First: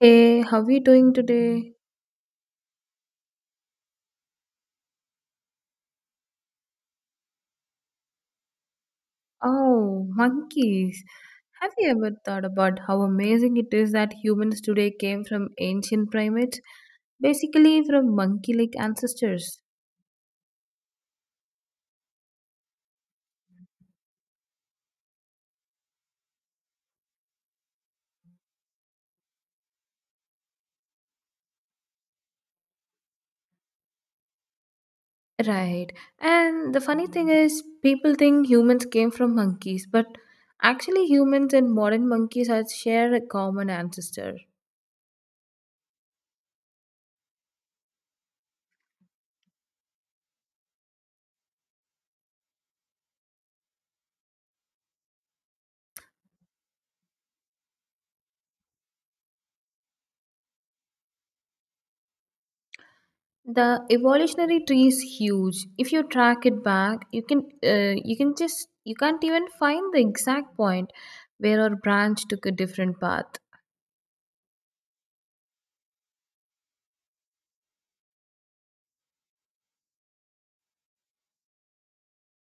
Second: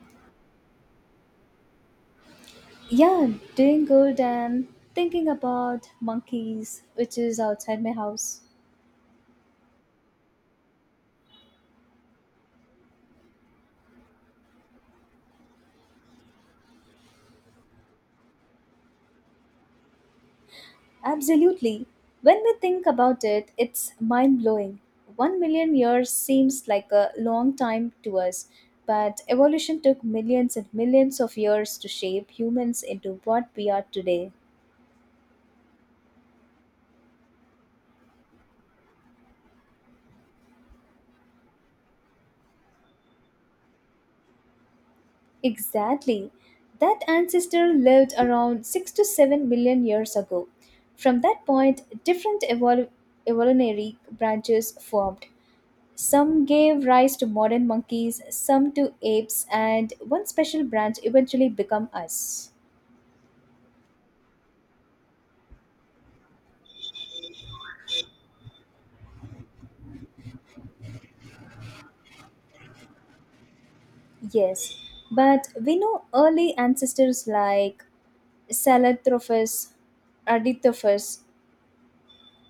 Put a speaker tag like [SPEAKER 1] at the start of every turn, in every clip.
[SPEAKER 1] Hey, how are you doing today?
[SPEAKER 2] Yeah, doing good and thinking about monkeys, which is outside my house.
[SPEAKER 1] Oh, monkeys. Have you ever thought about how amazing it is that humans today came from ancient primates, basically from monkey-like ancestors?
[SPEAKER 2] Absolutely. When we think about it, it's mind blowing. 1 million years seems like a long time to us, but evolution took millions and millions of years to shape humans into what we are today.
[SPEAKER 1] Right. And the funny thing is, people think humans came from monkeys, but actually humans and modern monkeys have shared a common ancestor.
[SPEAKER 2] Exactly. That ancestor lived around 6 to 7 million years ago. From that point, evolutionary branches formed. Some gave rise to modern monkeys, some to apes, and one special branch eventually became us.
[SPEAKER 1] The evolutionary tree is huge. If you track it back, you can't even find the exact point where our branch took a different path.
[SPEAKER 2] Yes, but we know early ancestors like Salatrophus, Ardithophus,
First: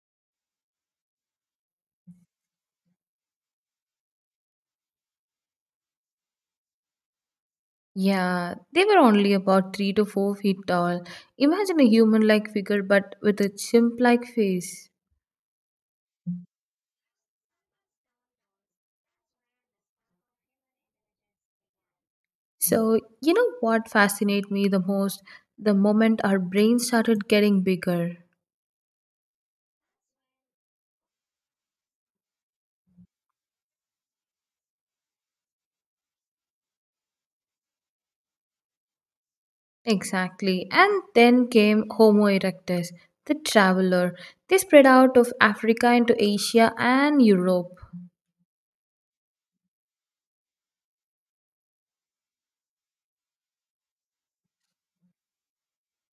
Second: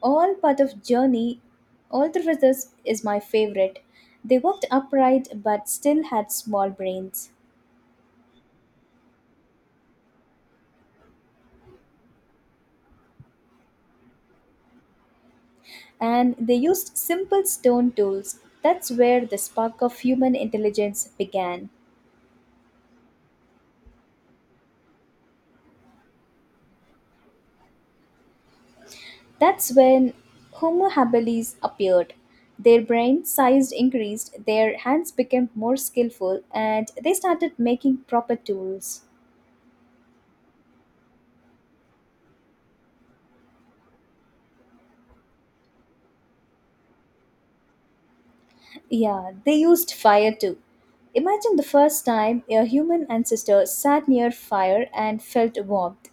[SPEAKER 2] all part of journey. All is my favorite. They walked upright but still had small brains.
[SPEAKER 1] Yeah, they were only about 3 to 4 feet tall. Imagine a human-like figure, but with a chimp-like face.
[SPEAKER 2] And they used simple stone tools. That's where the spark of human intelligence began.
[SPEAKER 1] So you know what fascinated me the most? The moment our brains started getting bigger.
[SPEAKER 2] That's when Homo habilis appeared. Their brain size increased, their hands became more skillful, and they started making proper tools.
[SPEAKER 1] Exactly. And then came Homo erectus, the traveler. They spread out of Africa into Asia and Europe.
[SPEAKER 2] Yeah, they used fire too. Imagine the first time a human ancestor sat near fire and felt warmth.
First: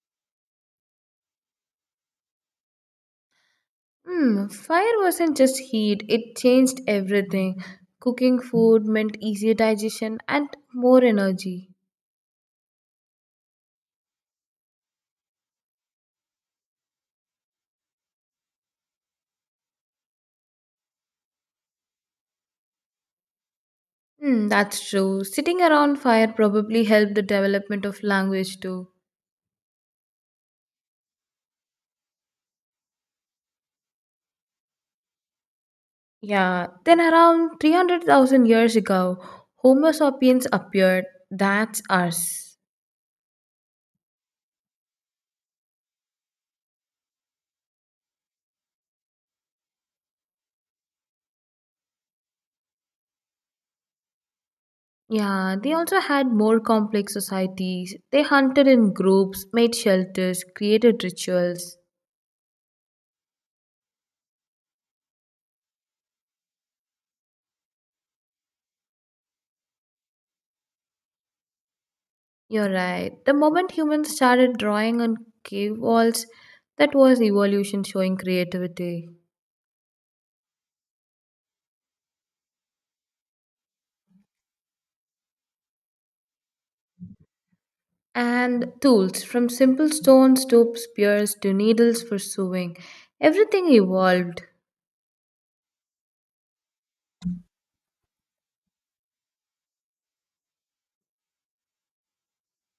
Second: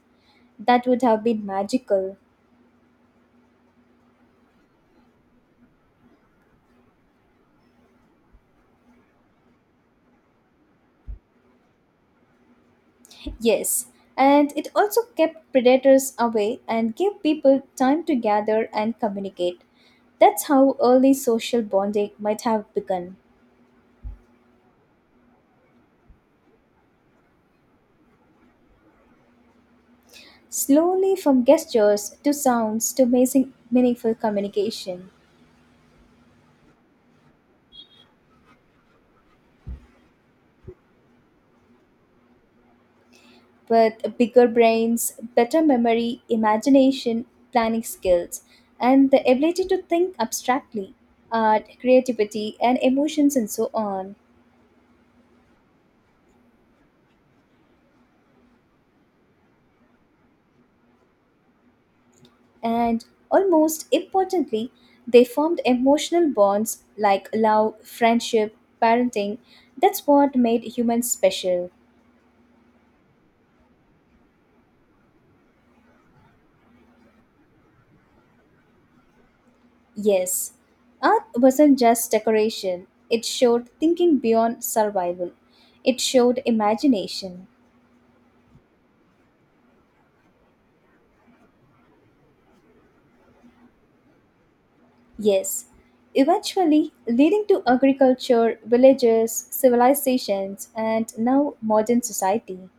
[SPEAKER 2] That would have been magical.
[SPEAKER 1] Fire wasn't just heat, it changed everything. Cooking food meant easier digestion and more energy.
[SPEAKER 2] Yes, and it also kept predators away and gave people time to gather and communicate. That's how early social bonding might have begun.
[SPEAKER 1] That's true. Sitting around fire probably helped the development of language too.
[SPEAKER 2] Slowly, from gestures to sounds to amazing, meaningful communication.
[SPEAKER 1] Yeah, then around 300,000 years ago, Homo sapiens appeared. That's us.
[SPEAKER 2] With bigger brains, better memory, imagination, planning skills, and the ability to think abstractly, art, creativity, and emotions, and so on.
[SPEAKER 1] Yeah, they also had more complex societies. They hunted in groups, made shelters, created rituals.
[SPEAKER 2] And almost importantly, they formed emotional bonds like love, friendship, parenting. That's what made humans special.
[SPEAKER 1] You're right. The moment humans started drawing on cave walls, that was evolution showing creativity.
[SPEAKER 2] Yes, art wasn't just decoration, it showed thinking beyond survival, it showed imagination.
[SPEAKER 1] And tools, from simple stones to spears to needles for sewing, everything evolved.
[SPEAKER 2] Yes, eventually leading to agriculture, villages, civilizations, and now modern society.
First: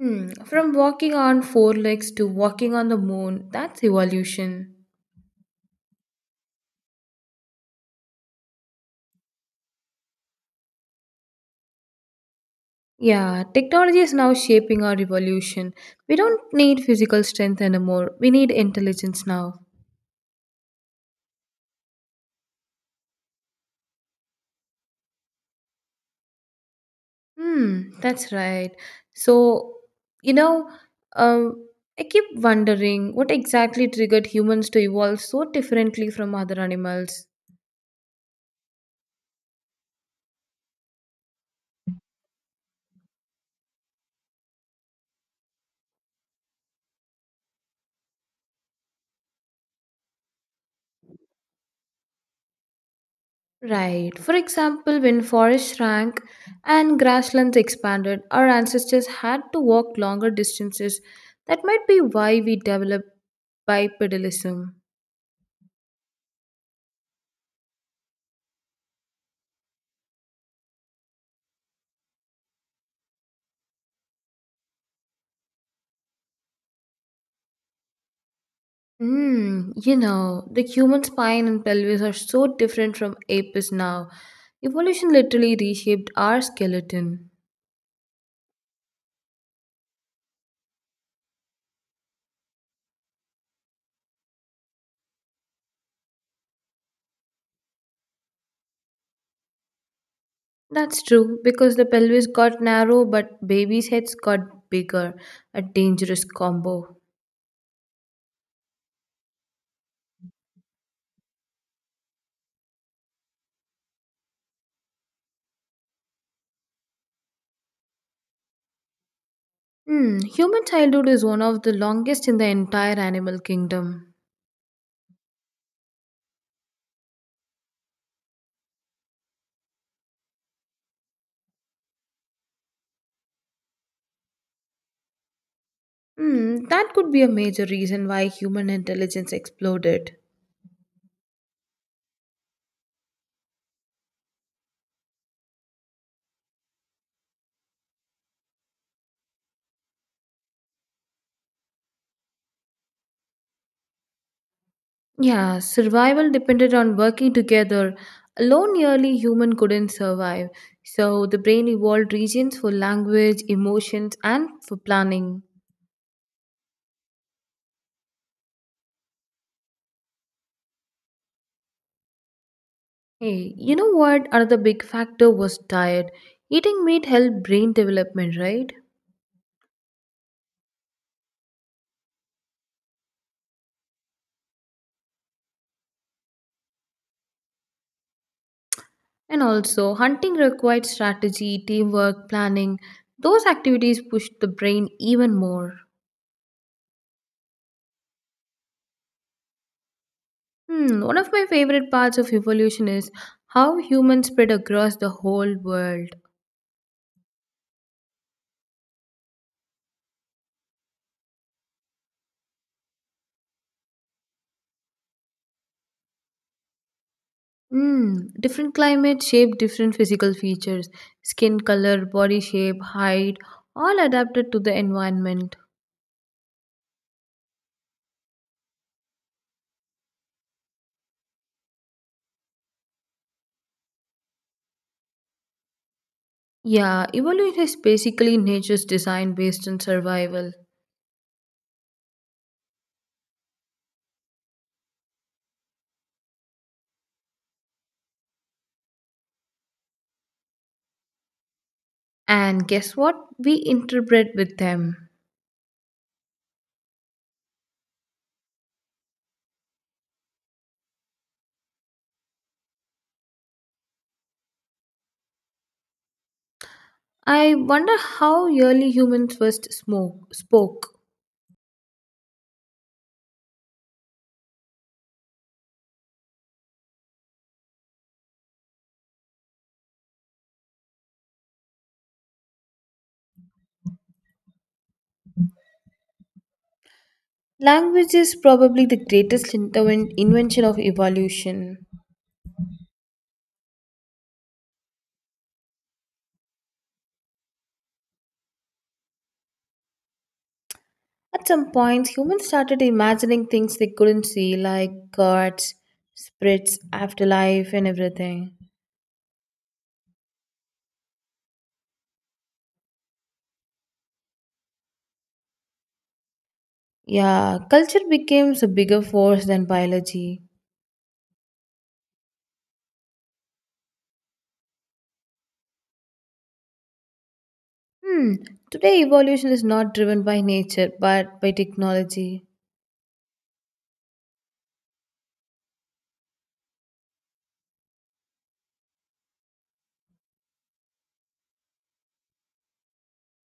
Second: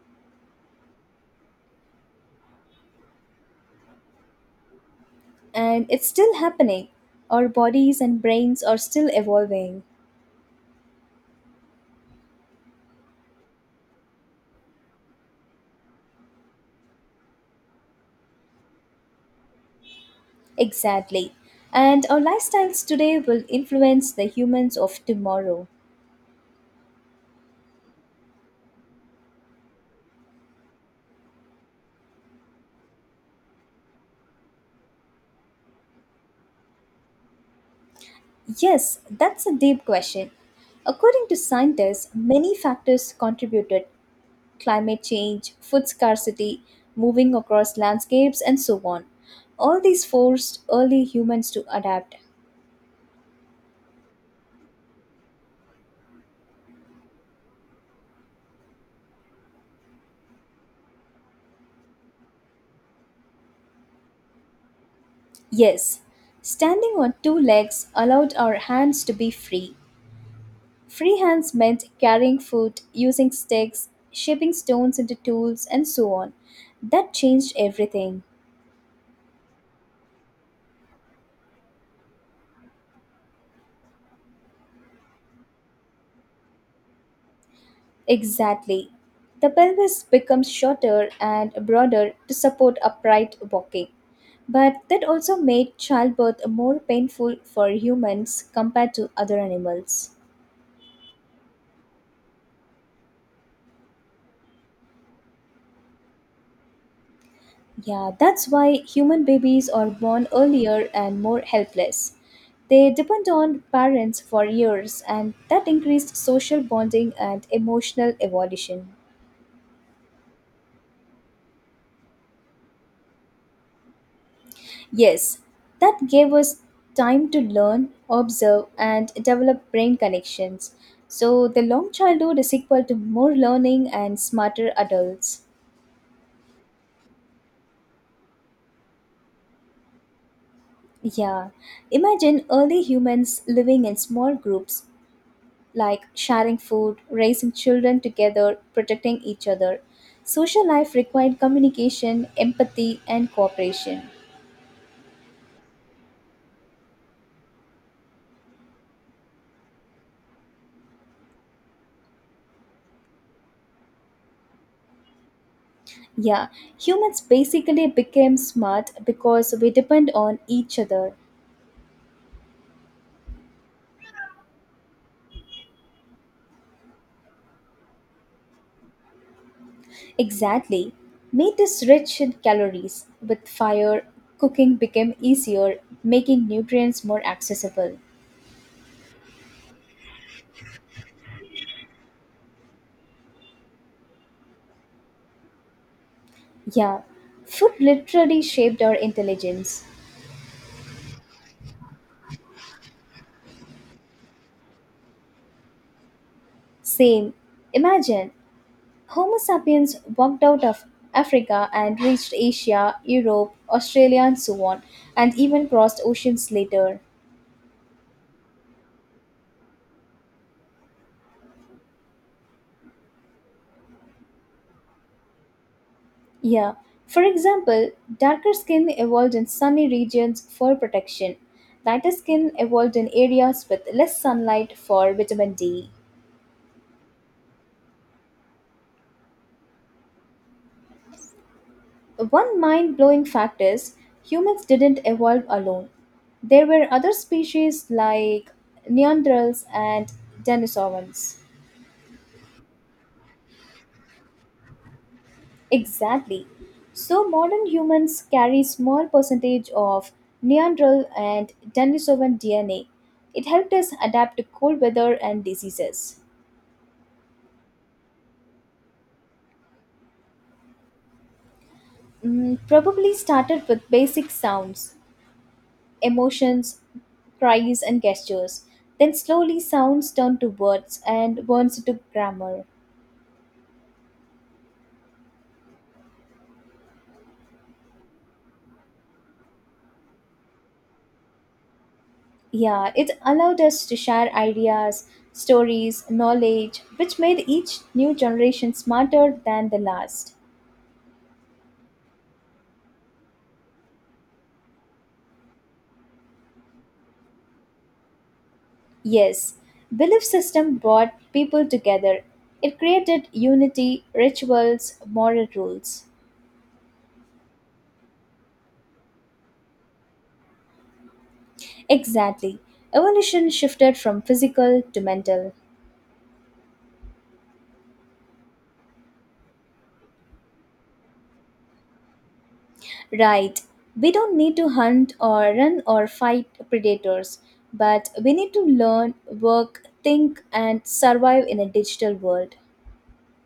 [SPEAKER 1] Hmm. From walking on four legs to walking on the moon, that's evolution.
[SPEAKER 2] And it's still happening. Our bodies and brains are still evolving.
[SPEAKER 1] Yeah, technology is now shaping our revolution. We don't need physical strength anymore. We need intelligence now.
[SPEAKER 2] Exactly. And our lifestyles today will influence the humans of tomorrow.
[SPEAKER 1] That's right. So, you know, um, I keep wondering what exactly triggered humans to evolve so differently from other animals.
[SPEAKER 2] Yes, that's a deep question. According to scientists, many factors contributed: climate change, food scarcity, moving across landscapes, and so on. All these forced early humans to adapt.
[SPEAKER 1] Right. For example, when forests shrank and grasslands expanded, our ancestors had to walk longer distances. That might be why we developed bipedalism.
[SPEAKER 2] Yes, standing on two legs allowed our hands to be free. Free hands meant carrying food, using sticks, shaping stones into tools, and so on. That changed everything.
[SPEAKER 1] The human spine and pelvis are so different from apes now. Evolution literally reshaped our skeleton.
[SPEAKER 2] Exactly. The pelvis becomes shorter and broader to support upright walking. But that also made childbirth more painful for humans compared to other animals.
[SPEAKER 1] That's true, because the pelvis got narrow, but babies' heads got bigger. A dangerous combo.
[SPEAKER 2] Yeah, that's why human babies are born earlier and more helpless. They depend on parents for years, and that increased social bonding and emotional evolution.
[SPEAKER 1] Human childhood is one of the longest in the entire animal kingdom.
[SPEAKER 2] Yes, that gave us time to learn, observe, and develop brain connections. So, the long childhood is equal to more learning and smarter adults.
[SPEAKER 1] That could be a major reason why human intelligence exploded.
[SPEAKER 2] Yeah, imagine early humans living in small groups, like sharing food, raising children together, protecting each other. Social life required communication, empathy, and cooperation.
[SPEAKER 1] Yeah, survival depended on working together. Alone, nearly human couldn't survive. So the brain evolved regions for language, emotions, and for planning.
[SPEAKER 2] Yeah, humans basically became smart because we depend on each other.
[SPEAKER 1] Hey, you know what? Another big factor was diet. Eating meat helped brain development, right?
[SPEAKER 2] Exactly. Meat is rich in calories. With fire, cooking became easier, making nutrients more accessible.
[SPEAKER 1] And also, hunting required strategy, teamwork, planning. Those activities pushed the brain even more.
[SPEAKER 2] Yeah, food literally shaped our intelligence.
[SPEAKER 1] One of my favorite parts of evolution is how humans spread across the whole world.
[SPEAKER 2] Same. Imagine Homo sapiens walked out of Africa and reached Asia, Europe, Australia, and so on, and even crossed oceans later.
[SPEAKER 1] Different climates shape different physical features, skin color, body shape, height, all adapted to the environment.
[SPEAKER 2] Yeah. For example, darker skin evolved in sunny regions for protection. Lighter skin evolved in areas with less sunlight for vitamin D.
[SPEAKER 1] Yeah, evolution is basically nature's design based on survival.
[SPEAKER 2] One mind blowing fact is humans didn't evolve alone. There were other species like Neanderthals and Denisovans.
[SPEAKER 1] And guess what? We interpret with them.
[SPEAKER 2] Exactly. So modern humans carry small percentage of Neanderthal and Denisovan DNA. It helped us adapt to cold weather and diseases.
[SPEAKER 1] I wonder how early humans first spoke.
[SPEAKER 2] Mm, probably started with basic sounds, emotions, cries, and gestures. Then slowly sounds turned to words and words to grammar.
[SPEAKER 1] Language is probably the greatest invention of evolution.
[SPEAKER 2] Yeah, it allowed us to share ideas, stories, knowledge, which made each new generation smarter than the last.
[SPEAKER 1] At some point, humans started imagining things they couldn't see, like gods, spirits, afterlife, and everything.
[SPEAKER 2] Yes, belief system brought people together. It created unity, rituals, moral rules.
[SPEAKER 1] Yeah, culture became a bigger force than biology.
[SPEAKER 2] Exactly. Evolution shifted from physical to mental.
[SPEAKER 1] Hmm, Today evolution is not driven by nature but by technology.
[SPEAKER 2] Right. We don't need to hunt or run or fight predators, but we need to learn, work, think, and survive in a digital world.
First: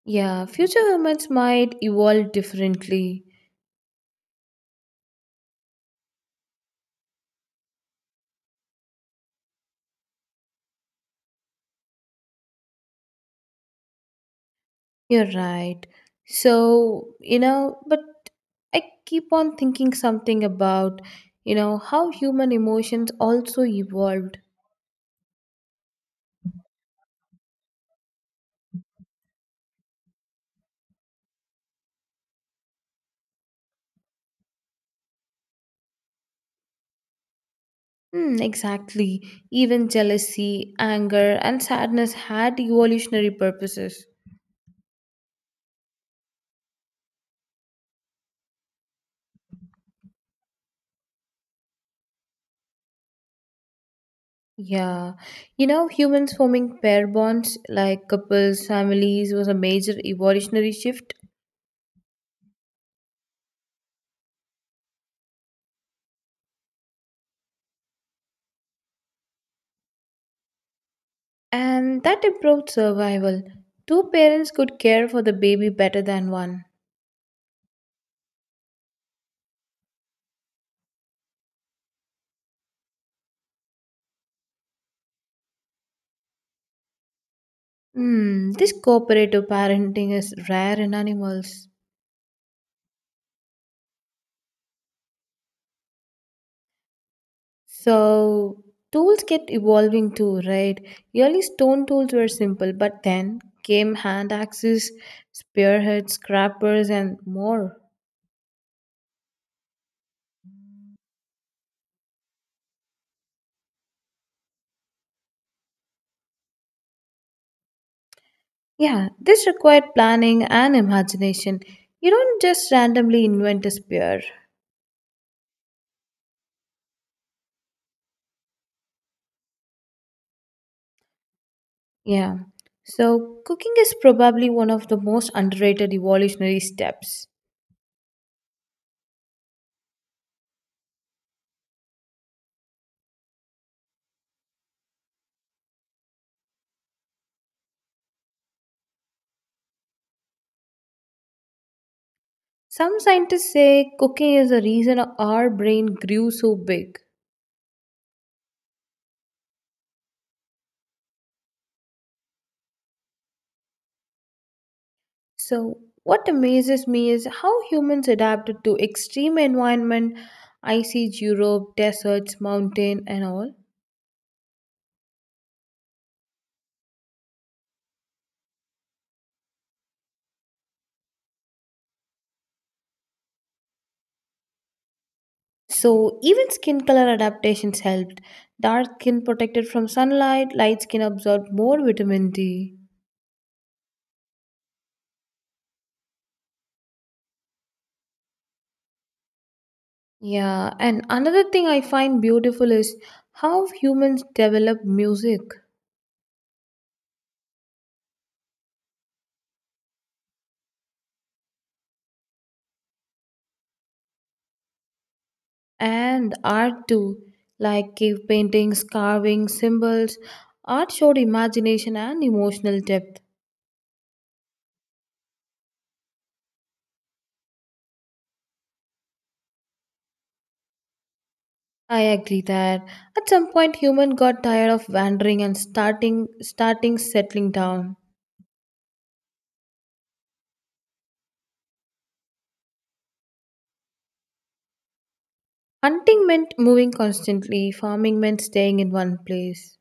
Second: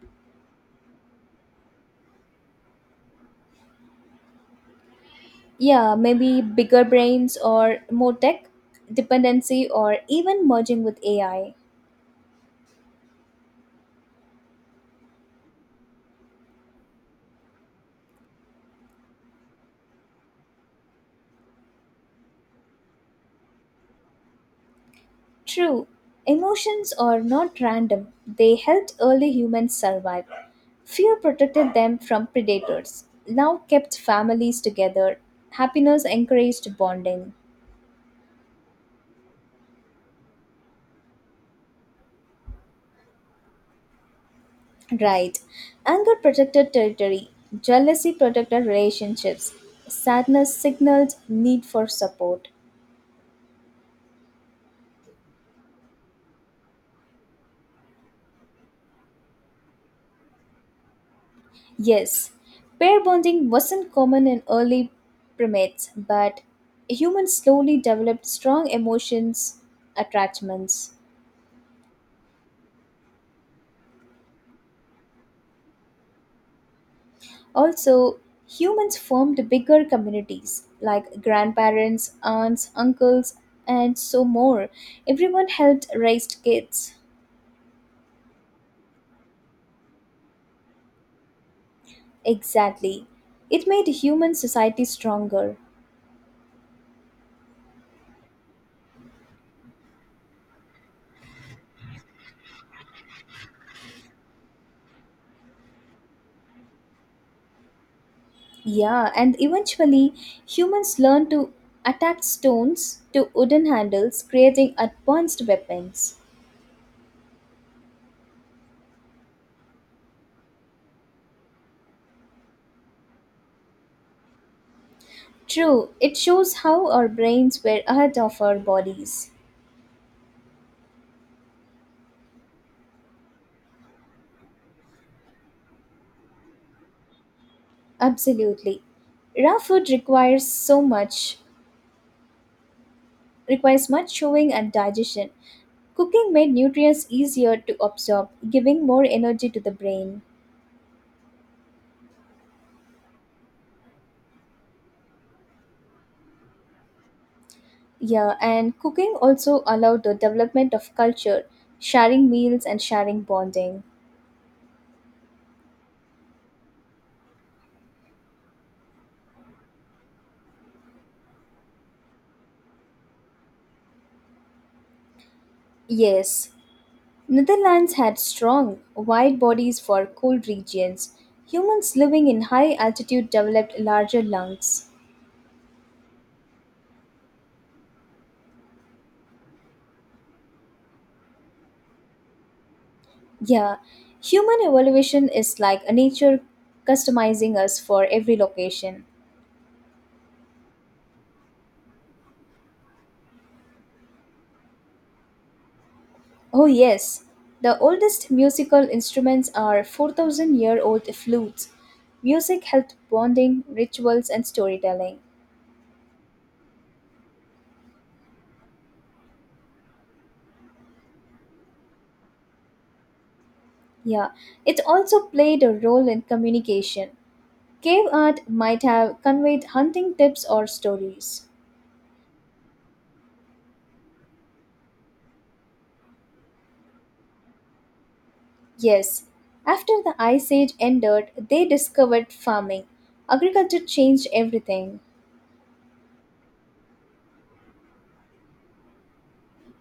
[SPEAKER 1] Yeah, future humans might evolve differently.
[SPEAKER 2] Yeah, maybe bigger brains or more tech, dependency, or even merging with AI.
[SPEAKER 1] You're right. So, but I keep on thinking something about, how human emotions also evolved.
[SPEAKER 2] True, emotions are not random, they helped early humans survive. Fear protected them from predators, love kept families together, happiness encouraged bonding.
[SPEAKER 1] Hmm, exactly. Even jealousy, anger, and sadness had evolutionary purposes.
[SPEAKER 2] Right. Anger protected territory, jealousy protected relationships, sadness signaled need for support.
[SPEAKER 1] Yeah. Humans forming pair bonds like couples, families was a major evolutionary shift,
[SPEAKER 2] Yes, pair bonding wasn't common in early primates, but humans slowly developed strong emotions, attachments.
[SPEAKER 1] and that improved survival. Two parents could care for the baby better than one.
[SPEAKER 2] Also, humans formed bigger communities like grandparents, aunts, uncles, and so more. Everyone helped raise kids.
[SPEAKER 1] This cooperative parenting is rare in animals.
[SPEAKER 2] Exactly. It made human society stronger.
[SPEAKER 1] So tools kept evolving too, right? Early stone tools were simple, but then came hand axes, spearheads, scrappers, and more.
[SPEAKER 2] Yeah, and eventually humans learned to attach stones to wooden handles, creating advanced weapons.
[SPEAKER 1] Yeah, this required planning and imagination. You don't just randomly invent a spear.
[SPEAKER 2] True, it shows how our brains were ahead of our bodies.
[SPEAKER 1] Yeah. So cooking is probably one of the most underrated evolutionary steps.
[SPEAKER 2] Absolutely. Raw food requires so much, requires much chewing and digestion. Cooking made nutrients easier to absorb, giving more energy to the brain.
[SPEAKER 1] Some scientists say cooking is the reason our brain grew so big.
[SPEAKER 2] Yeah, and cooking also allowed the development of culture, sharing meals and sharing bonding.
[SPEAKER 1] So, what amazes me is how humans adapted to extreme environment, ice age Europe, deserts, mountain, and all.
[SPEAKER 2] Yes, Netherlands had strong, wide bodies for cold regions. Humans living in high altitude developed larger lungs.
[SPEAKER 1] So, even skin color adaptations helped. Dark skin protected from sunlight, light skin absorbed more vitamin D.
[SPEAKER 2] Yeah, human evolution is like a nature customizing us for every location.
[SPEAKER 1] Yeah, and another thing I find beautiful is how humans develop music,
[SPEAKER 2] Oh, yes, the oldest musical instruments are 4,000 year old flutes. Music helped bonding, rituals, and storytelling.
[SPEAKER 1] and art too, like cave paintings, carvings, symbols. Art showed imagination and emotional depth.
[SPEAKER 2] Yeah, it also played a role in communication. Cave art might have conveyed hunting tips or stories.
[SPEAKER 1] I agree that at some point human got tired of wandering and starting settling down.
[SPEAKER 2] Yes, after the Ice Age ended, they discovered farming. Agriculture changed everything.
[SPEAKER 1] Hunting meant moving constantly, farming meant staying in one place.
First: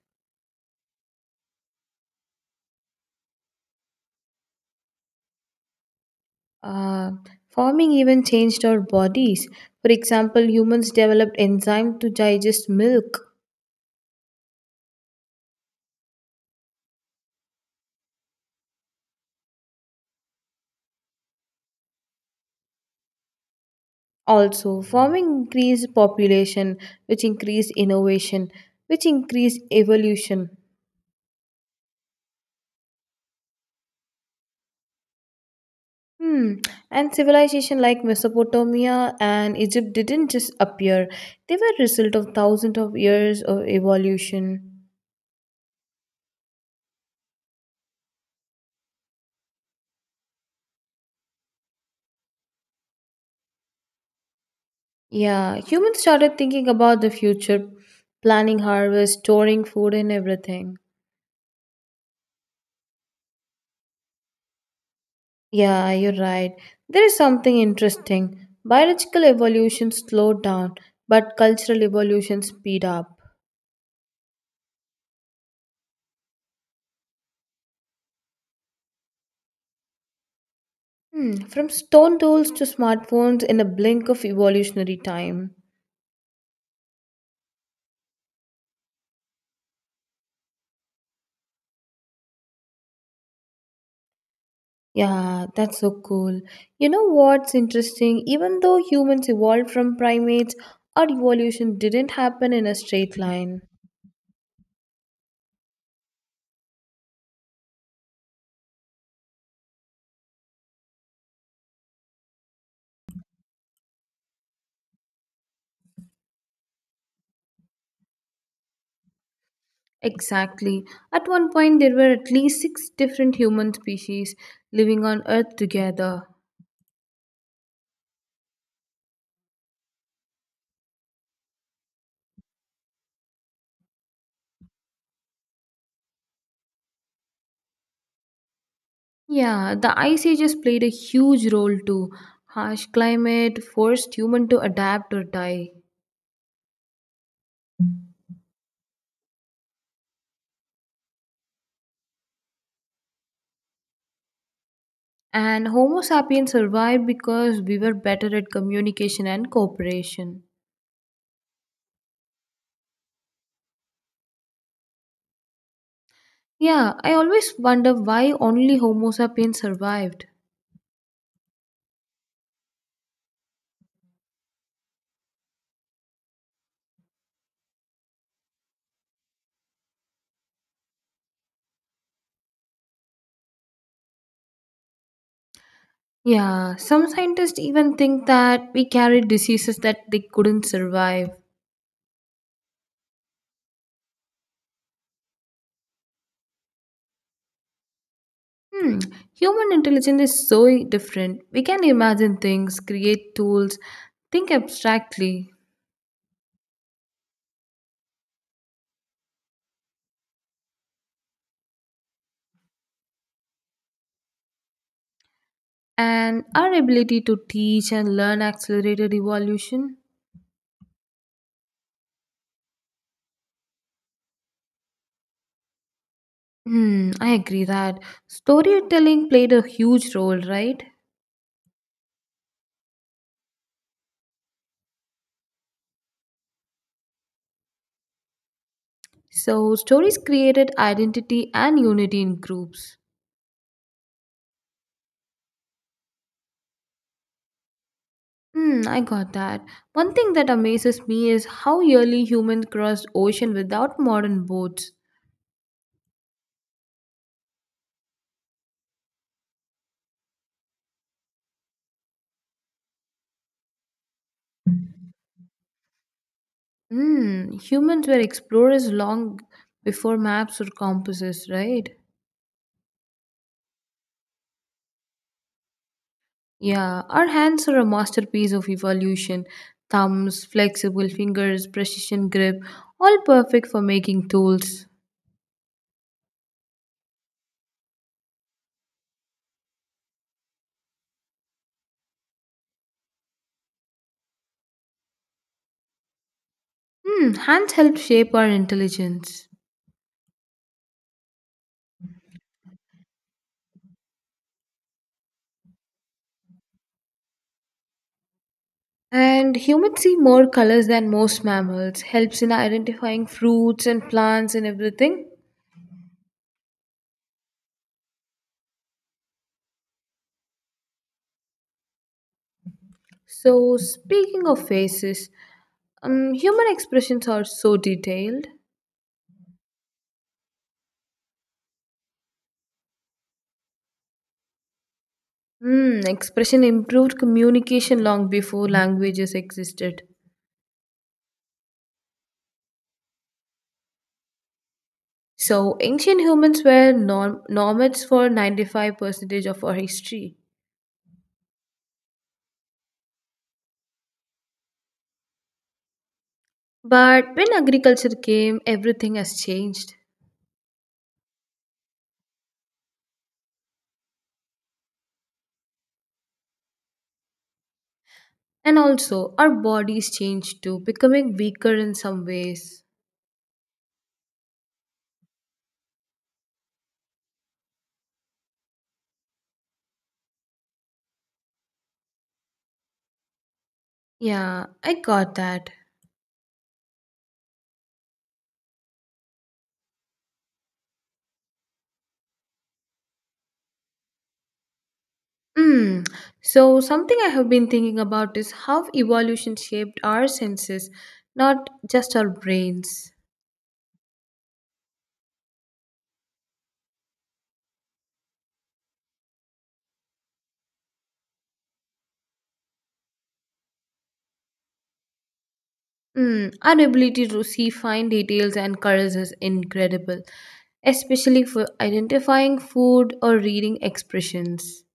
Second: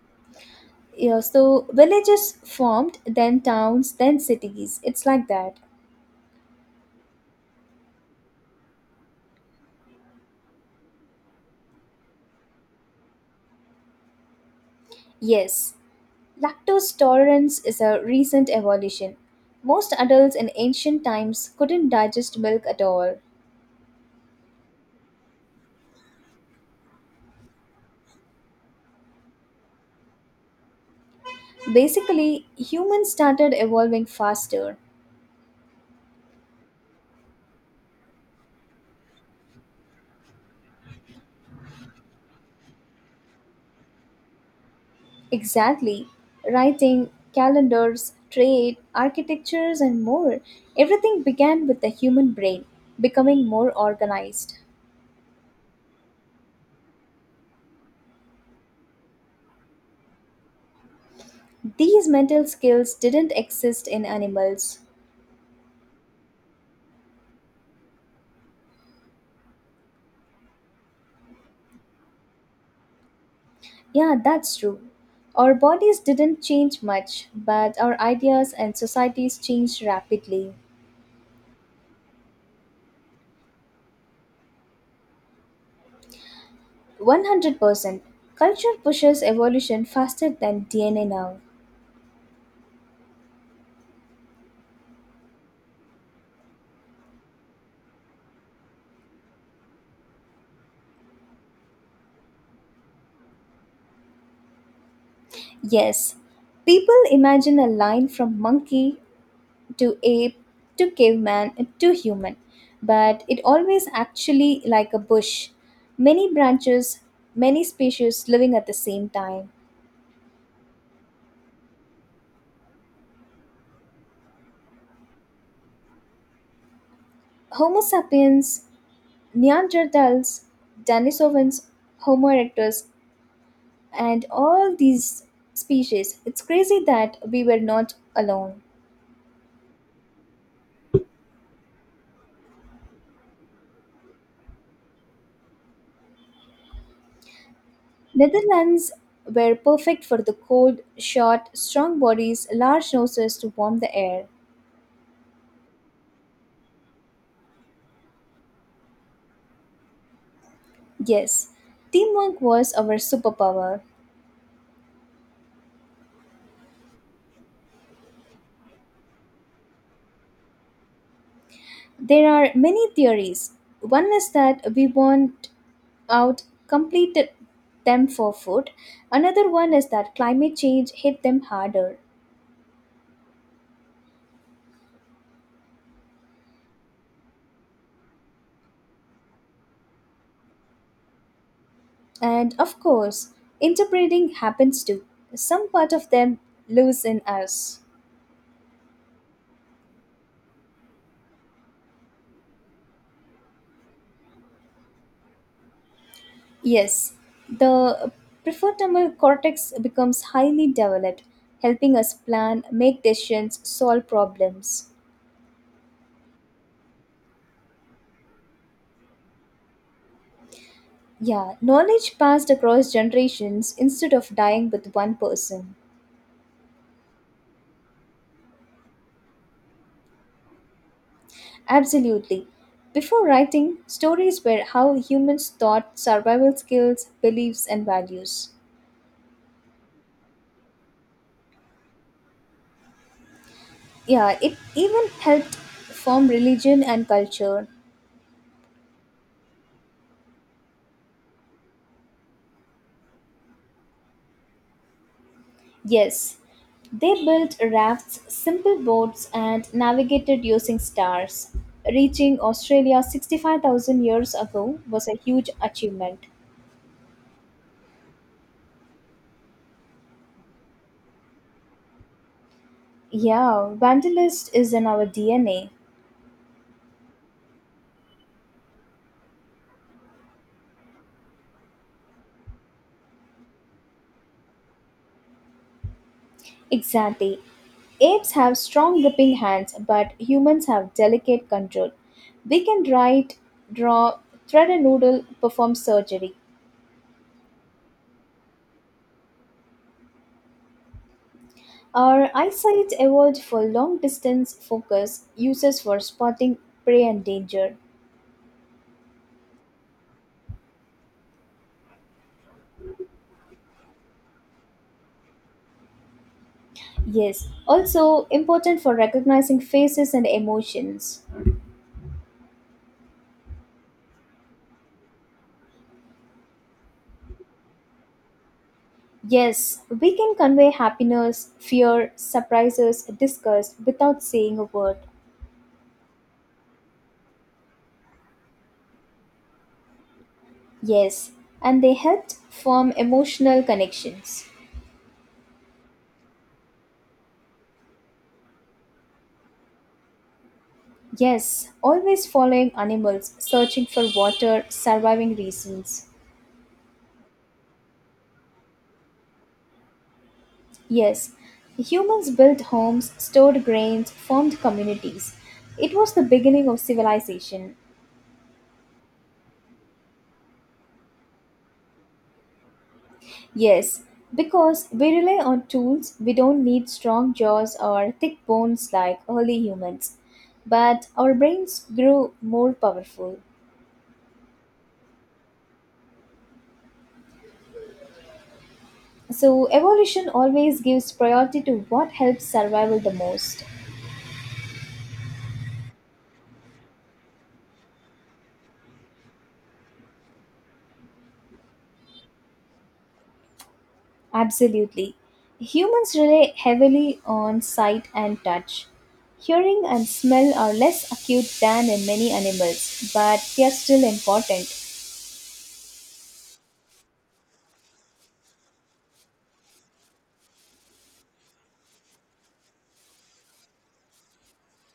[SPEAKER 2] Yeah, so villages formed, then towns, then cities. It's like that.
[SPEAKER 1] Uh, Farming even changed our bodies. For example, humans developed enzymes to digest milk.
[SPEAKER 2] Yes, lactose tolerance is a recent evolution. Most adults in ancient times couldn't digest milk at all.
[SPEAKER 1] Also, farming increased population, which increased innovation, which increased evolution.
[SPEAKER 2] Basically, humans started evolving faster.
[SPEAKER 1] Hmm. And civilization like Mesopotamia and Egypt didn't just appear. They were a result of thousands of years of evolution.
[SPEAKER 2] Exactly. Writing, calendars, trade, architectures, and more. Everything began with the human brain becoming more organized.
[SPEAKER 1] Yeah, humans started thinking about the future, planning harvest, storing food and everything.
[SPEAKER 2] These mental skills didn't exist in animals.
[SPEAKER 1] Yeah, you're right. There is something interesting. Biological evolution slowed down, but cultural evolution speed up.
[SPEAKER 2] Yeah, that's true. Our bodies didn't change much, but our ideas and societies changed rapidly.
[SPEAKER 1] Hmm. From stone tools to smartphones in a blink of evolutionary time.
[SPEAKER 2] 100%. Culture pushes evolution faster than DNA now.
[SPEAKER 1] Yeah, that's so cool. You know what's interesting? Even though humans evolved from primates, our evolution didn't happen in a straight line.
[SPEAKER 2] Yes, people imagine a line from monkey to ape to caveman to human, but it always actually like a bush. Many branches, many species living at the same time.
[SPEAKER 1] Exactly. At one point, there were at least six different human species living on Earth together.
[SPEAKER 2] Homo sapiens, Neanderthals, Denisovans, Homo erectus, and all these species. It's crazy that we were not alone.
[SPEAKER 1] Yeah, the ice ages played a huge role too. Harsh climate forced human to adapt or die.
[SPEAKER 2] Netherlands were perfect for the cold, short, strong bodies, large noses to warm the air.
[SPEAKER 1] And Homo sapiens survived because we were better at communication and cooperation.
[SPEAKER 2] Yes, teamwork was our superpower.
[SPEAKER 1] Yeah, I always wonder why only Homo sapiens survived.
[SPEAKER 2] There are many theories. One is that we want out completed them for food. Another one is that climate change hit them harder.
[SPEAKER 1] Yeah, some scientists even think that we carry diseases that they couldn't survive.
[SPEAKER 2] And of course, interbreeding happens too. Some part of them lives in us.
[SPEAKER 1] Hmm, Human intelligence is so different. We can imagine things, create tools, think abstractly,
[SPEAKER 2] Yes, the prefrontal cortex becomes highly developed, helping us plan, make decisions, solve problems.
[SPEAKER 1] and our ability to teach and learn accelerated evolution.
[SPEAKER 2] Yeah, knowledge passed across generations instead of dying with one person.
[SPEAKER 1] I agree that storytelling played a huge role, right?
[SPEAKER 2] Absolutely. Before writing, stories were how humans thought, survival skills, beliefs, and values.
[SPEAKER 1] So, stories created identity and unity in groups.
[SPEAKER 2] Yeah, it even helped form religion and culture.
[SPEAKER 1] I got that. One thing that amazes me is how early humans crossed ocean without modern boats.
[SPEAKER 2] Yes, they built rafts, simple boats, and navigated using stars. Reaching Australia 65,000 years ago was a huge achievement.
[SPEAKER 1] Humans were explorers long before maps or compasses, right?
[SPEAKER 2] Yeah, vandalist is in our DNA.
[SPEAKER 1] Yeah, our hands are a masterpiece of evolution. Thumbs, flexible fingers, precision grip, all perfect for making tools.
[SPEAKER 2] Exactly. Apes have strong gripping hands, but humans have delicate control. We can write, draw, thread a noodle, perform surgery.
[SPEAKER 1] Hands help shape our intelligence.
[SPEAKER 2] Our eyesight evolved for long distance focus, uses for spotting prey and danger.
[SPEAKER 1] And humans see more colors than most mammals, helps in identifying fruits and plants and everything.
[SPEAKER 2] Yes, also important for recognizing faces and emotions.
[SPEAKER 1] So, speaking of faces, human expressions are so detailed.
[SPEAKER 2] Yes, we can convey happiness, fear, surprises, disgust without saying a word.
[SPEAKER 1] Expression improved communication long before languages existed.
[SPEAKER 2] Yes, and they helped form emotional connections.
[SPEAKER 1] So, ancient humans were nomads for 95% of our history.
[SPEAKER 2] Yes, always following animals, searching for water, surviving reasons.
[SPEAKER 1] But when agriculture came, everything has changed.
[SPEAKER 2] Yes, humans built homes, stored grains, formed communities. It was the beginning of civilization.
[SPEAKER 1] And also, our bodies changed too, becoming weaker in some ways.
[SPEAKER 2] Yes, because we rely on tools, we don't need strong jaws or thick bones like early humans. But our brains grew more powerful.
[SPEAKER 1] Yeah, I got that.
[SPEAKER 2] So, evolution always gives priority to what helps survival the most.
[SPEAKER 1] Hmm. So, something I have been thinking about is how evolution shaped our senses, not just our brains.
[SPEAKER 2] Absolutely. Humans rely heavily on sight and touch. Hearing and smell are less acute than in many animals, but they are still important.
[SPEAKER 1] Hmm. Our ability to see fine details and colors is incredible, especially for identifying food or reading expressions.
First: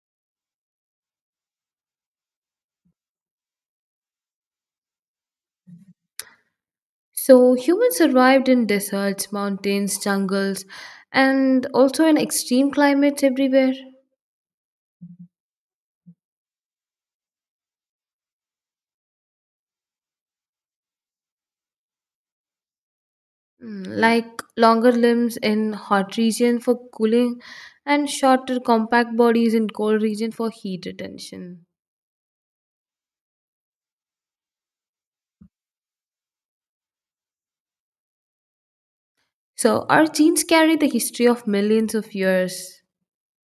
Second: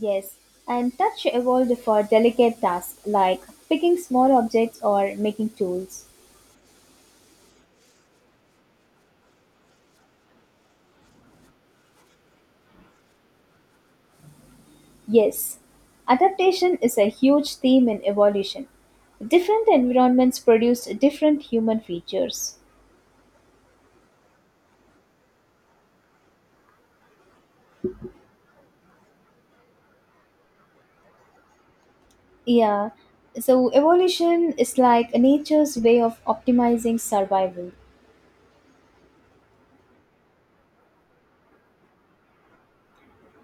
[SPEAKER 2] Yes, and touch evolved for delicate tasks like picking small objects or making tools.
[SPEAKER 1] So, humans survived in deserts, mountains, jungles, and also in extreme climates everywhere.
[SPEAKER 2] Yes, adaptation is a huge theme in evolution. Different environments produce different human features.
[SPEAKER 1] Like longer limbs in hot region for cooling and shorter compact bodies in cold region for heat retention,
[SPEAKER 2] Yeah, so evolution is like nature's way of optimizing survival.
[SPEAKER 1] so our genes carry the history of millions of years.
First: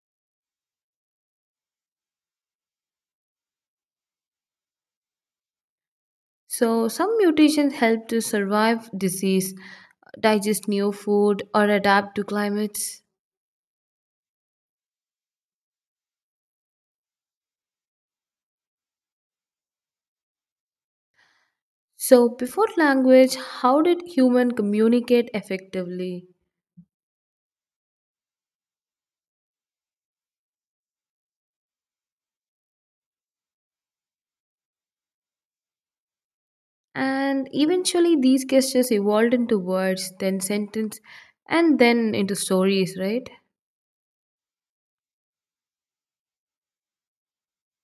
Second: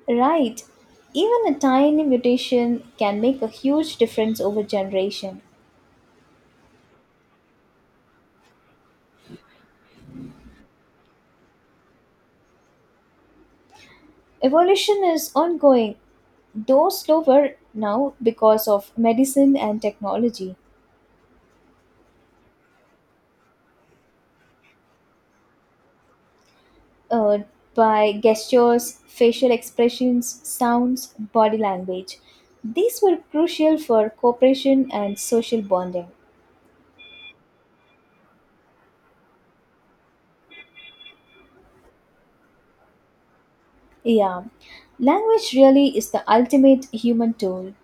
[SPEAKER 2] Right, even a tiny mutation can make a huge difference over generation.
[SPEAKER 1] So some mutations help to survive disease, digest new food, or adapt to climates.
[SPEAKER 2] Evolution is ongoing, though slower now because of medicine and technology.
[SPEAKER 1] So before language, how did human communicate effectively?
[SPEAKER 2] Uh, by gestures, facial expressions, sounds, body language. These were crucial for cooperation and social bonding.
[SPEAKER 1] And eventually these gestures evolved into words, then sentence, and then into stories, right?
[SPEAKER 2] Yeah, language really is the ultimate human tool.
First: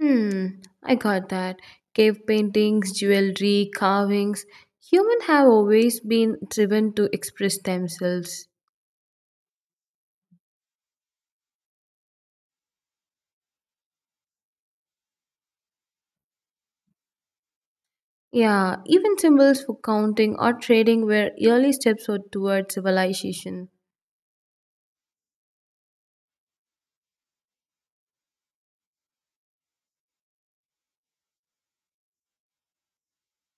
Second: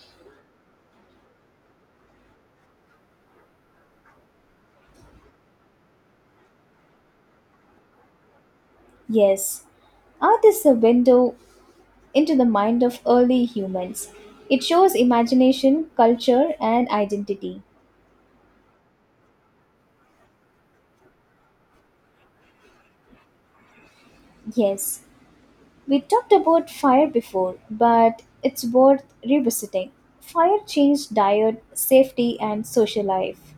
[SPEAKER 1] Hmm, I got that. Cave paintings, jewelry, carvings. Humans have always been driven to express themselves.
[SPEAKER 2] Yes, art is a window into the mind of early humans. It shows imagination, culture, and identity.
[SPEAKER 1] Yeah, even symbols for counting or trading were early steps or towards civilization.
[SPEAKER 2] Yes, we talked about fire before, but it's worth revisiting. Fire changed diet, safety, and social life.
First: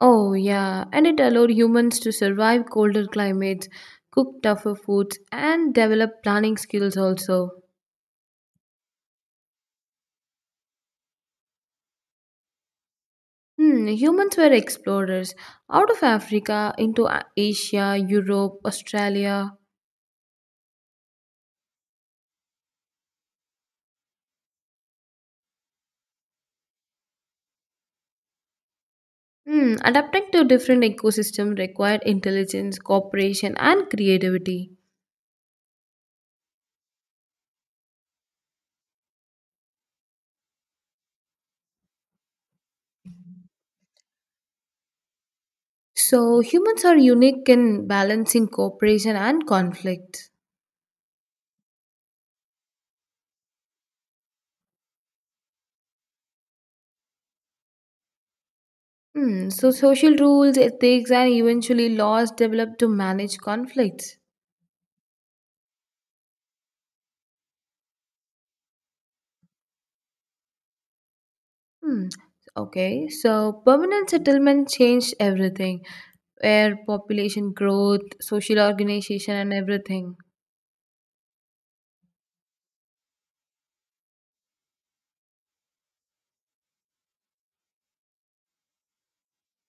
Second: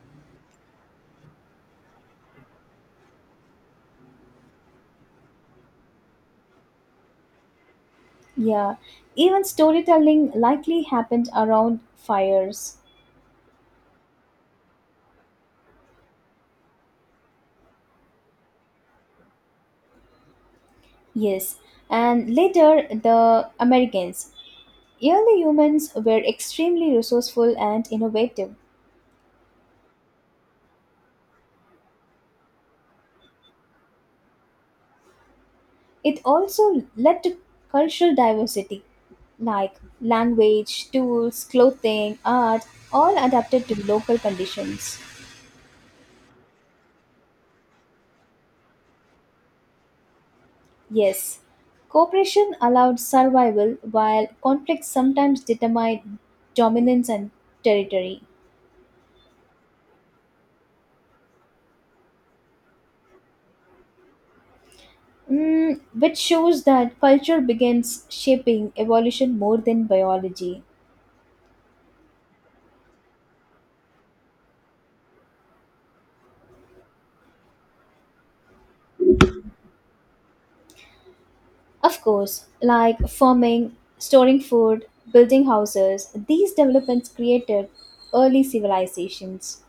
[SPEAKER 1] Oh, yeah, and it allowed humans to survive colder climates, cook tougher foods, and develop planning skills also.
[SPEAKER 2] Yeah, even storytelling likely happened around fires.
[SPEAKER 1] Humans were explorers out of Africa into Asia, Europe, Australia.
[SPEAKER 2] Yes, and later the Americans. Early humans were extremely resourceful and innovative.
[SPEAKER 1] Adapting to different ecosystems require intelligence, cooperation, and creativity.
[SPEAKER 2] It also led to cultural diversity, like language, tools, clothing, art, all adapted to local conditions.
[SPEAKER 1] So humans are unique in balancing cooperation and conflict.
[SPEAKER 2] Yes, cooperation allowed survival while conflicts sometimes determined dominance and territory.
[SPEAKER 1] So social rules, ethics, and eventually laws developed to manage conflicts.
[SPEAKER 2] Mm, which shows that culture begins shaping evolution more than biology.
[SPEAKER 1] Hmm. Okay, so permanent settlement changed everything, where population growth, social organization, and everything.
[SPEAKER 2] Of course, like farming, storing food, building houses, these developments created early civilizations.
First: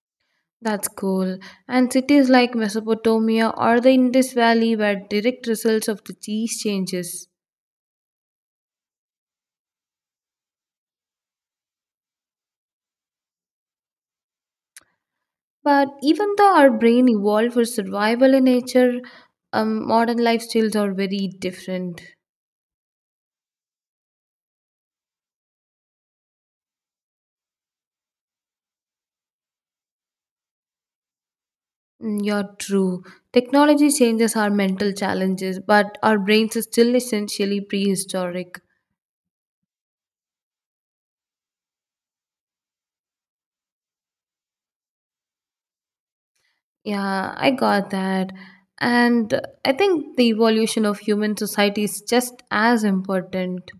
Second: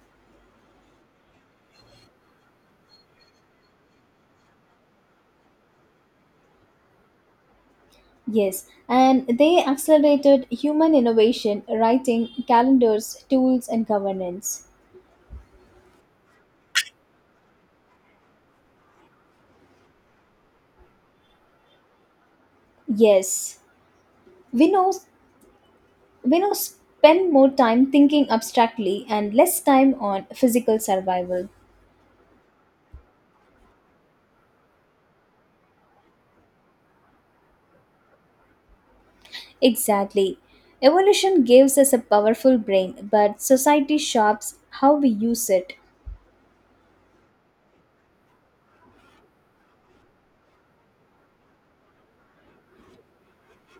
[SPEAKER 1] That's cool. And cities like Mesopotamia or the Indus Valley were direct results of these changes.
[SPEAKER 2] Yes, and they accelerated human innovation, writing, calendars, tools, and governance.
[SPEAKER 1] But even though our brain evolved for survival in nature, modern lifestyles are very different.
[SPEAKER 2] Yes, we know we know spend more time thinking abstractly and less time on physical survival.
[SPEAKER 1] You're true. Technology changes our mental challenges, but our brains are still essentially prehistoric.
[SPEAKER 2] Exactly, evolution gives us a powerful brain, but society shapes how we use it.
[SPEAKER 1] Yeah, I got that. And I think the evolution of human society is just as important.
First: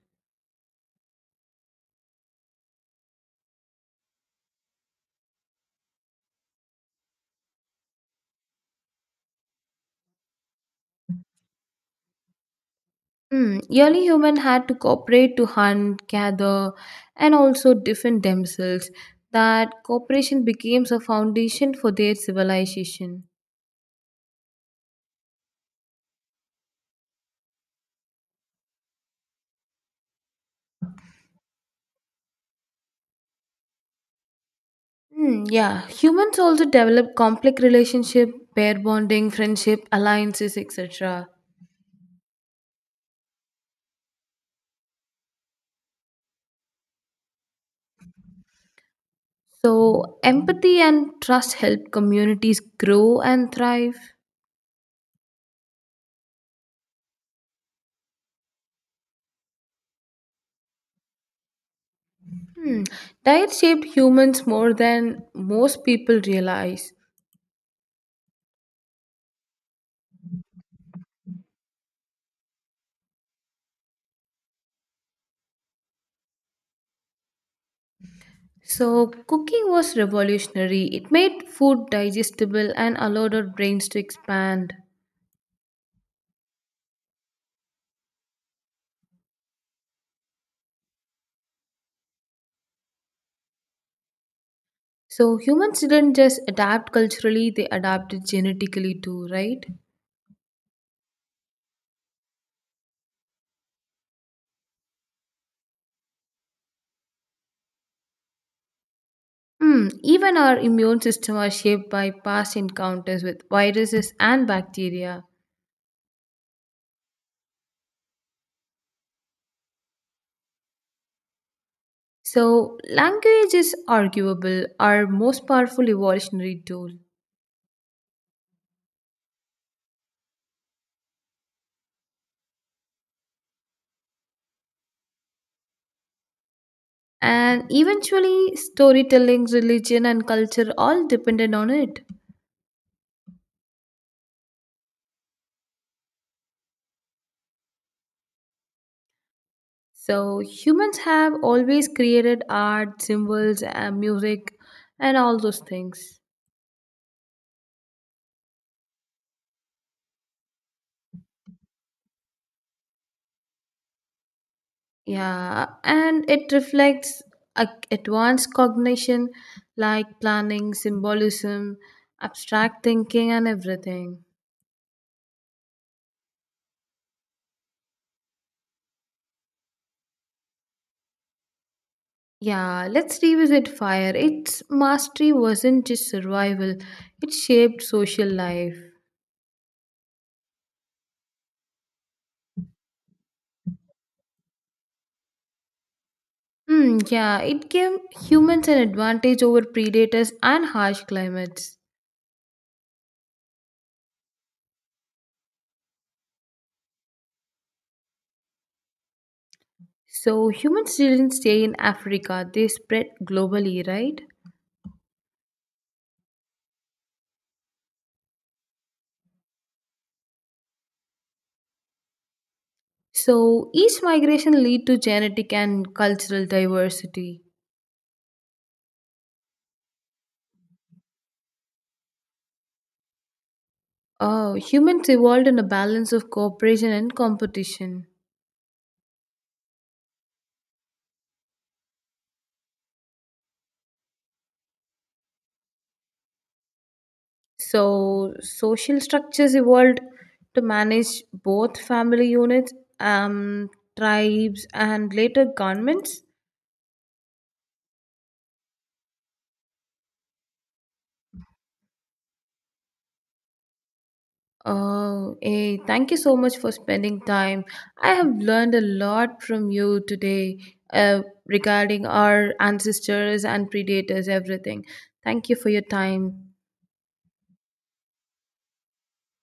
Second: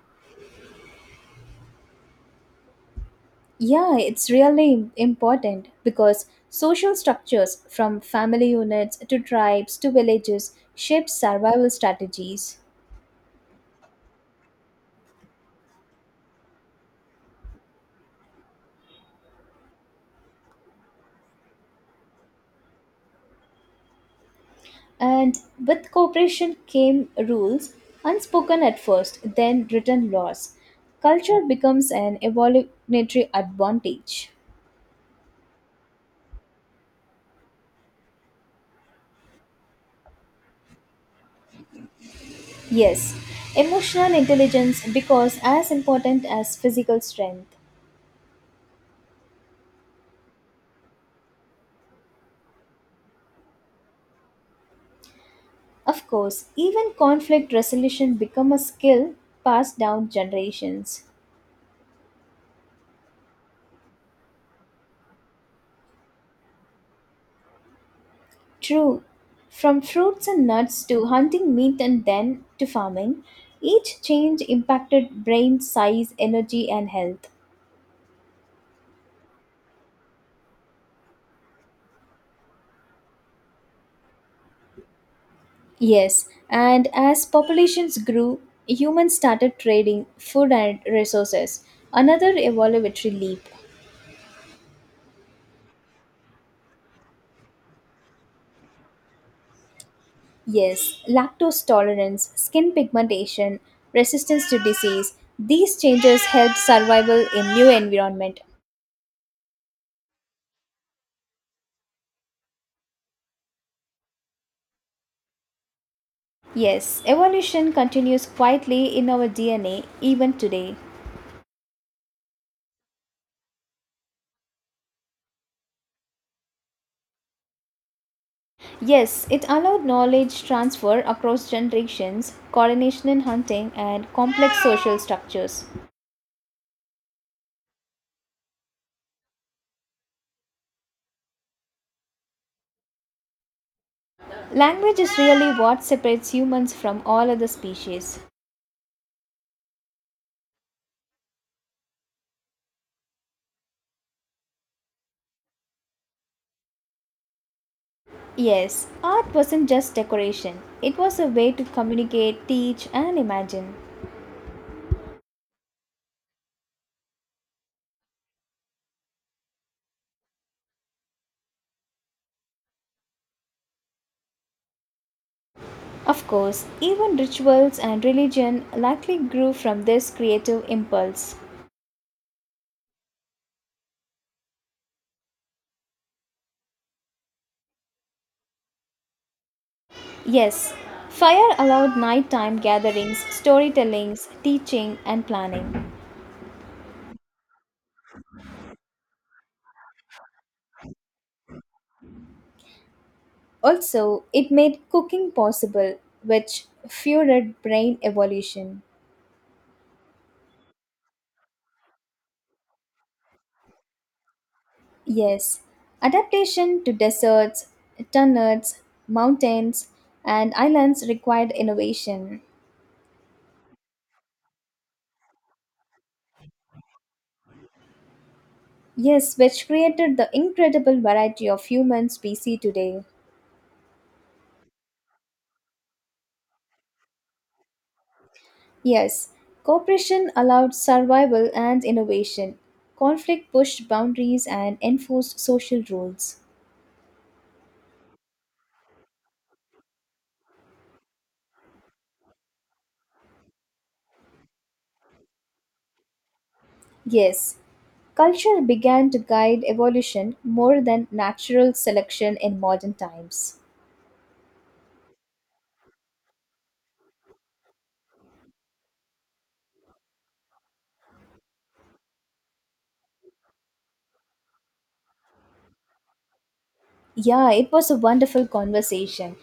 [SPEAKER 2] Yeah, it's really important because social structures from family units to tribes to villages shape survival strategies.
[SPEAKER 1] Early humans had to cooperate to hunt, gather, and also defend themselves. That cooperation became a foundation for their civilization.
[SPEAKER 2] And with cooperation came rules, unspoken at first, then written laws. Culture becomes an evolutionary advantage.
[SPEAKER 1] Yeah, humans also develop complex relationship, pair bonding, friendship, alliances, etc.
[SPEAKER 2] Yes, emotional intelligence becomes as important as physical strength.
[SPEAKER 1] So empathy and trust help communities grow and thrive.
[SPEAKER 2] Of course, even conflict resolution become a skill passed down generations.
[SPEAKER 1] Hmm. Diet shaped humans more than most people realize.
[SPEAKER 2] True, from fruits and nuts to hunting meat and then to farming, each change impacted brain size, energy and health.
[SPEAKER 1] So, cooking was revolutionary. It made food digestible and allowed our brains to expand.
[SPEAKER 2] Yes, and as populations grew, humans started trading food and resources. Another evolutionary leap.
[SPEAKER 1] So, humans didn't just adapt culturally, they adapted genetically too, right?
[SPEAKER 2] Yes, lactose tolerance, skin pigmentation, resistance to disease. These changes helped survival in new environment.
[SPEAKER 1] Hmm. Even our immune system are shaped by past encounters with viruses and bacteria.
[SPEAKER 2] Yes, evolution continues quietly in our DNA even today.
[SPEAKER 1] So, language is arguable, our most powerful evolutionary tool.
[SPEAKER 2] Yes, it allowed knowledge transfer across generations, coordination in hunting, and complex social structures.
[SPEAKER 1] And eventually, storytelling, religion, and culture all depended on it.
[SPEAKER 2] Language is really what separates humans from all other species.
[SPEAKER 1] So, humans have always created art, symbols, and music, and all those things.
[SPEAKER 2] Yes, art wasn't just decoration, it was a way to communicate, teach, and imagine.
[SPEAKER 1] Yeah, and it reflects advanced cognition like planning, symbolism, abstract thinking, and everything.
[SPEAKER 2] Of course, even rituals and religion likely grew from this creative impulse.
[SPEAKER 1] Yeah, let's revisit fire. Its mastery wasn't just survival, it shaped social life.
[SPEAKER 2] Yes, fire allowed nighttime gatherings, storytellings, teaching, and planning.
[SPEAKER 1] Hmm. Yeah, it gave humans an advantage over predators and harsh climates.
[SPEAKER 2] Also, it made cooking possible, which fueled brain evolution.
[SPEAKER 1] So humans didn't stay in Africa, they spread globally, right?
[SPEAKER 2] Yes, adaptation to deserts, turnips, mountains, and islands required innovation.
[SPEAKER 1] So each migration lead to genetic and cultural diversity.
[SPEAKER 2] Yes, which created the incredible variety of human species today.
[SPEAKER 1] Oh, humans evolved in a balance of cooperation and competition.
[SPEAKER 2] Yes, cooperation allowed survival and innovation. Conflict pushed boundaries and enforced social rules.
[SPEAKER 1] So social structures evolved to manage both family units, um, tribes, and later governments.
[SPEAKER 2] Yes, culture began to guide evolution more than natural selection in modern times.
[SPEAKER 1] Oh, hey, thank you so much for spending time. I have learned a lot from you today regarding our ancestors and predators, everything. Thank you for your time.
[SPEAKER 2] Yeah, it was a wonderful conversation.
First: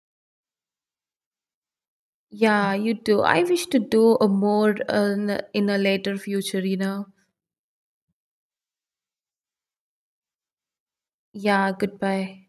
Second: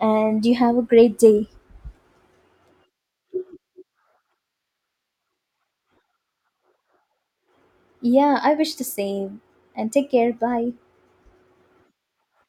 [SPEAKER 2] And you have a great day.
[SPEAKER 1] Yeah, you too. I wish to do a more in a later future.
[SPEAKER 2] Yeah, I wish the same. And take care. Bye.
[SPEAKER 1] Yeah, goodbye.